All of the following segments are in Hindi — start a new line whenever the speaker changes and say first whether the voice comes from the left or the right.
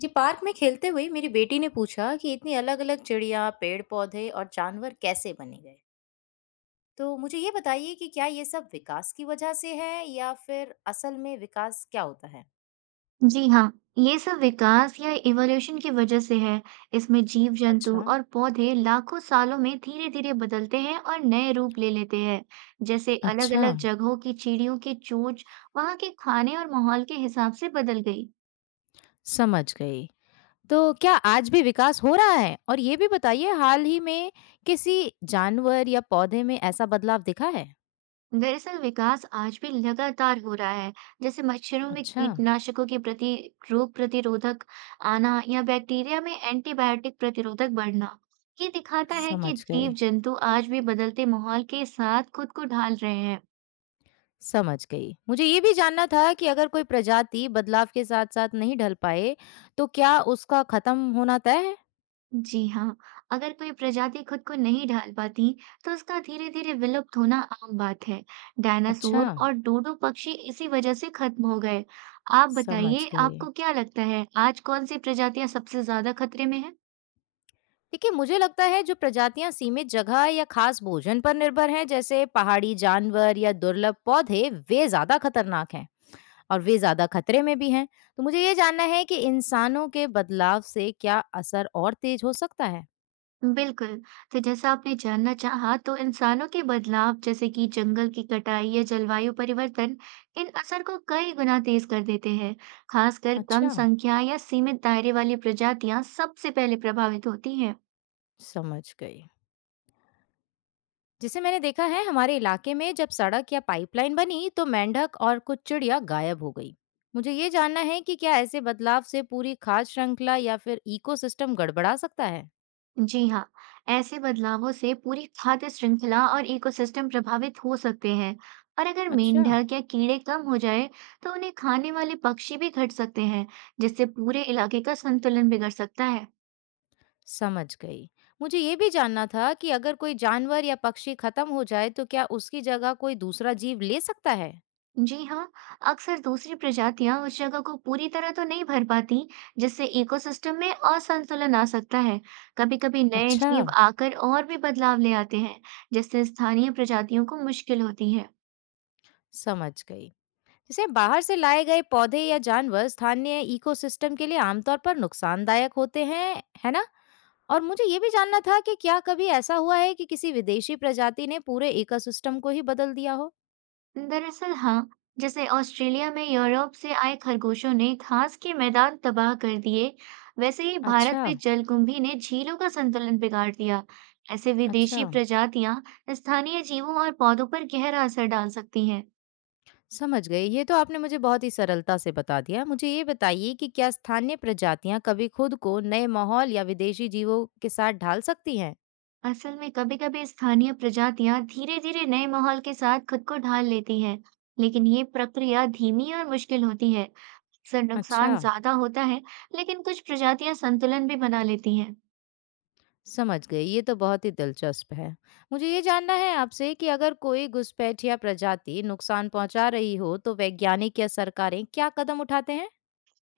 left: जी पार्क में खेलते हुए मेरी बेटी ने पूछा कि इतनी अलग अलग चिड़िया पेड़ पौधे और जानवर कैसे बने गए। तो मुझे ये बताइए कि क्या ये सब विकास की वजह से है या फिर असल में विकास क्या होता है।
right: जी हाँ, ये सब विकास या इवोल्यूशन की वजह से है। इसमें जीव जंतु
left: अच्छा।
right: और पौधे लाखों सालों में धीरे धीरे बदलते हैं और नए रूप ले लेते हैं। जैसे अलग
left: अच्छा।
right: अलग जगहों की चिड़ियों की चोंच वहाँ के खाने और माहौल के हिसाब से बदल गई।
left: समझ गई। तो क्या आज भी विकास हो रहा है और ये भी बताइए हाल ही में किसी जानवर या पौधे में ऐसा बदलाव दिखा है।
right: दरअसल विकास आज भी लगातार हो रहा है। जैसे मच्छरों में
left: अच्छा।
right: कीटनाशकों के प्रति रोग प्रतिरोधक आना या बैक्टीरिया में एंटीबायोटिक प्रतिरोधक बढ़ना, ये दिखाता है कि
left: समझ
right: जीव
left: गए।
right: जंतु आज भी बदलते माहौल के साथ खुद को ढाल रहे हैं।
left: समझ गई। मुझे ये भी जानना था कि अगर कोई प्रजाति बदलाव के साथ-साथ नहीं ढल पाए, तो क्या उसका खत्म होना तय है?
right: जी हाँ, अगर कोई प्रजाति खुद को नहीं ढाल पाती तो उसका धीरे धीरे विलुप्त होना आम बात है।
left: अच्छा,
right: डायनासोर और डोडो पक्षी इसी वजह से खत्म हो गए। आप
left: समझ
right: बताइए,
left: गए।
right: आपको क्या लगता है आज कौन सी प्रजातियां सबसे ज्यादा खतरे में है।
left: देखिए, मुझे लगता है जो प्रजातियां सीमित जगह या खास भोजन पर निर्भर हैं, जैसे पहाड़ी जानवर या दुर्लभ पौधे, वे ज़्यादा खतरनाक हैं और वे ज़्यादा खतरे में भी हैं। तो मुझे ये जानना है कि इंसानों के बदलाव से क्या असर और तेज हो सकता है?
right: बिल्कुल, तो जैसा आपने जानना चाहा, तो इंसानों के बदलाव जैसे कि जंगल की कटाई या जलवायु परिवर्तन, इन असर को कई गुना तेज कर देते हैं। खासकर कम
left: अच्छा,
right: संख्या या सीमित दायरे वाली प्रजातियां सबसे पहले प्रभावित होती हैं।
left: समझ गई। जिसे मैंने देखा है हमारे इलाके में जब सड़क या पाइपलाइन बनी तो मेंढक और कुछ चिड़िया गायब हो गई। मुझे ये जानना है कि क्या ऐसे बदलाव से पूरी खाद्य श्रृंखला या फिर इकोसिस्टम गड़बड़ा सकता है।
right: जी हाँ, ऐसे बदलावों से पूरी खाद्य श्रृंखला और इकोसिस्टम प्रभावित हो सकते हैं। और अगर
left: अच्छा।
right: मेंढक या कीड़े कम हो जाए, तो उन्हें खाने वाले पक्षी भी घट सकते हैं, जिससे पूरे इलाके का संतुलन बिगड़ सकता है।
left: समझ गई। मुझे ये भी जानना था कि अगर कोई जानवर या पक्षी खत्म हो जाए तो क्या उसकी जगह कोई दूसरा जीव ले सकता है।
right: जी हाँ, अक्सर दूसरी प्रजातियां उस जगह को पूरी तरह तो नहीं भर पाती, जिससे इकोसिस्टम में असंतुलन आ सकता है। कभी-कभी नए
left: अच्छा।
right: जीव आकर और भी बदलाव ले आते हैं, जिससे स्थानीय प्रजातियों को मुश्किल होती है।
left: समझ गई। जैसे बाहर से लाए गए पौधे या जानवर स्थानीय इकोसिस्टम के लिए आमतौर पर नुकसानदायक होते हैं, है ना? और मुझे ये भी जानना था कि क्या कभी ऐसा हुआ है कि किसी विदेशी प्रजाति ने पूरे इकोसिस्टम को ही बदल दिया हो?
right: दरअसल हाँ, जैसे ऑस्ट्रेलिया में यूरोप से आए खरगोशों ने घास के मैदान तबाह कर दिए, वैसे ही भारत
left: अच्छा,
right: में जलकुंभी ने झीलों का संतुलन बिगाड़ दिया। ऐसे
left: अच्छा।
right: विदेशी प्रजातियां स्थानीय जीवों और पौधों पर गहरा असर डाल सकती हैं।
left: समझ गई। ये तो आपने मुझे बहुत ही सरलता से बता दिया। मुझे ये बताइए कि क्या स्थानीय प्रजातियां कभी खुद को नए माहौल या विदेशी जीवों के साथ ढाल सकती हैं?
right: असल में कभी-कभी स्थानीय प्रजातियां धीरे-धीरे नए माहौल के साथ खुद को ढाल लेती हैं, लेकिन ये प्रक्रिया धीमी और मुश्किल होती है। अक्सर
left: अच्छा,
right: नुकसान ज्यादा होता है, लेकिन कुछ प्रजातियां संतुलन भी बना लेती हैं।
left: समझ गई। ये तो बहुत ही दिलचस्प है। मुझे ये जानना है आपसे कि अगर कोई घुसपैठ या प्रजाति नुकसान पहुंचा रही हो, तो वैज्ञानिक या सरकारें क्या कदम उठाते हैं?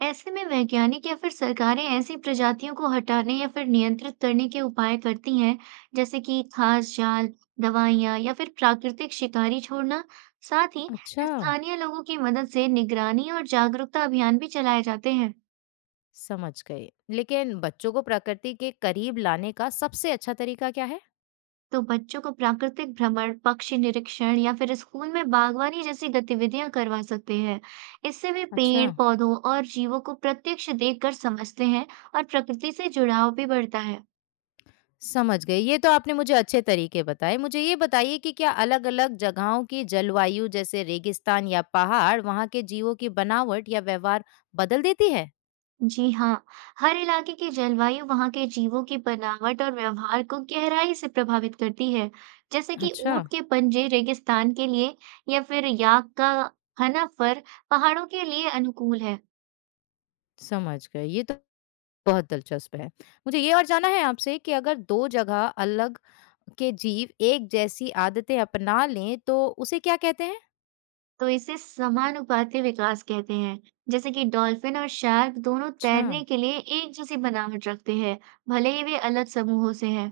right: ऐसे में वैज्ञानिक या फिर सरकारें ऐसी प्रजातियों को हटाने या फिर नियंत्रित करने के उपाय करती हैं, जैसे कि खास जाल, दवाइयां या फिर प्राकृतिक शिकारी छोड़ना। साथ ही
left: अच्छा।
right: स्थानीय लोगों की मदद से निगरानी और जागरूकता अभियान भी चलाए जाते हैं।
left: समझ गई। लेकिन बच्चों को प्रकृति के करीब लाने का सबसे अच्छा तरीका क्या है?
right: तो बच्चों को प्राकृतिक भ्रमण, पक्षी निरीक्षण या फिर स्कूल में बागवानी जैसी गतिविधियां करवा सकते हैं। इससे वे
left: अच्छा,
right: पेड़, पौधों और जीवों को प्रत्यक्ष देखकर समझते हैं और प्रकृति से जुड़ाव भी बढ़ता है।
left: समझ गई। ये तो आपने मुझे अच्छे तरीके बताए। मुझे ये बताइए कि क्या अलग-अलग जगहों की जलवायु जैसे रेगिस्तान या पहाड़ वहाँ के जीवों की बनावट या व्यवहार बदल देती है?
right: जी हाँ, हर इलाके की जलवायु वहाँ के जीवों की बनावट और व्यवहार को गहराई से प्रभावित करती है। जैसे कि
left: अच्छा,
right: ऊंट के पंजे रेगिस्तान के लिए या फिर याक का हना फर पहाड़ों के लिए अनुकूल है।
left: समझ गई। ये तो बहुत दिलचस्प है। मुझे ये और जानना है आपसे कि अगर 2 जगह अलग के जीव एक जैसी आदतें अपना लें तो उसे क्या कहते हैं?
right: तो इसे समानुपाती विकास कहते हैं। जैसे कि डॉल्फिन और शार्क दोनों
left: अच्छा,
right: तैरने के लिए एक जैसी बनावट रखते हैं, भले ही वे अलग समूहों से हैं।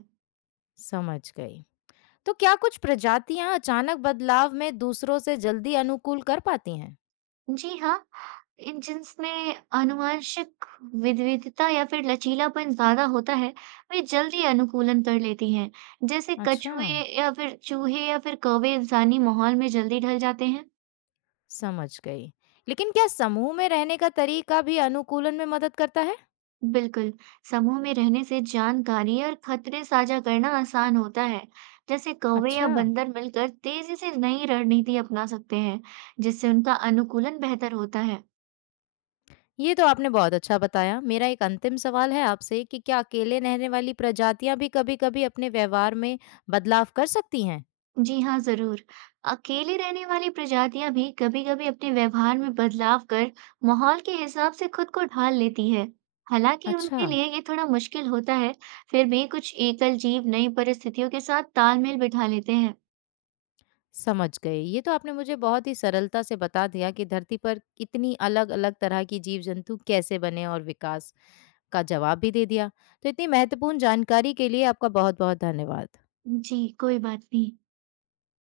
left: समझ गई। तो क्या कुछ प्रजातियां अचानक बदलाव में दूसरों से जल्दी अनुकूल कर पाती हैं?
right: जी हाँ, इन जिनमें आनुवंशिक विविधता या फिर लचीलापन ज्यादा होता है, वे जल्दी अनुकूलन कर लेती हैं। जैसे
left: अच्छा,
right: कछुए या फिर चूहे या फिर कौवे इंसानी माहौल में जल्दी ढल जाते हैं।
left: समझ गई। लेकिन क्या समूह में रहने का तरीका भी अनुकूलन में मदद करता है?
right: बिल्कुल, समूह में रहने से जानकारी और खतरे साझा करना आसान होता है। जैसे कौवे या
left: अच्छा,
right: बंदर मिलकर तेजी से नई रणनीति अपना सकते हैं, जिससे उनका अनुकूलन बेहतर होता है।
left: ये तो आपने बहुत अच्छा बताया। मेरा एक अंतिम सवाल है आपसे कि क्या अकेले रहने वाली प्रजातियां भी कभी-कभी अपने व्यवहार में बदलाव कर सकती हैं?
right: जी हाँ, जरूर। अकेले रहने वाली प्रजातियां भी कभी-कभी अपने व्यवहार में बदलाव कर माहौल के हिसाब से खुद को ढाल लेती है। हालांकि
left: अच्छा,
right: उनके लिए ये थोड़ा मुश्किल होता है, फिर भी कुछ एकल जीव नई परिस्थितियों के साथ तालमेल बिठा लेते हैं।
left: समझ गई। ये तो आपने मुझे बहुत ही सरलता से बता दिया कि धरती पर इतनी अलग-अलग तरह की जीव-जंतु कैसे बने और विकास का जवाब भी दे दिया। तो इतनी महत्वपूर्ण जानकारी के लिए आपका बहुत-बहुत धन्यवाद।
right: जी कोई बात नहीं।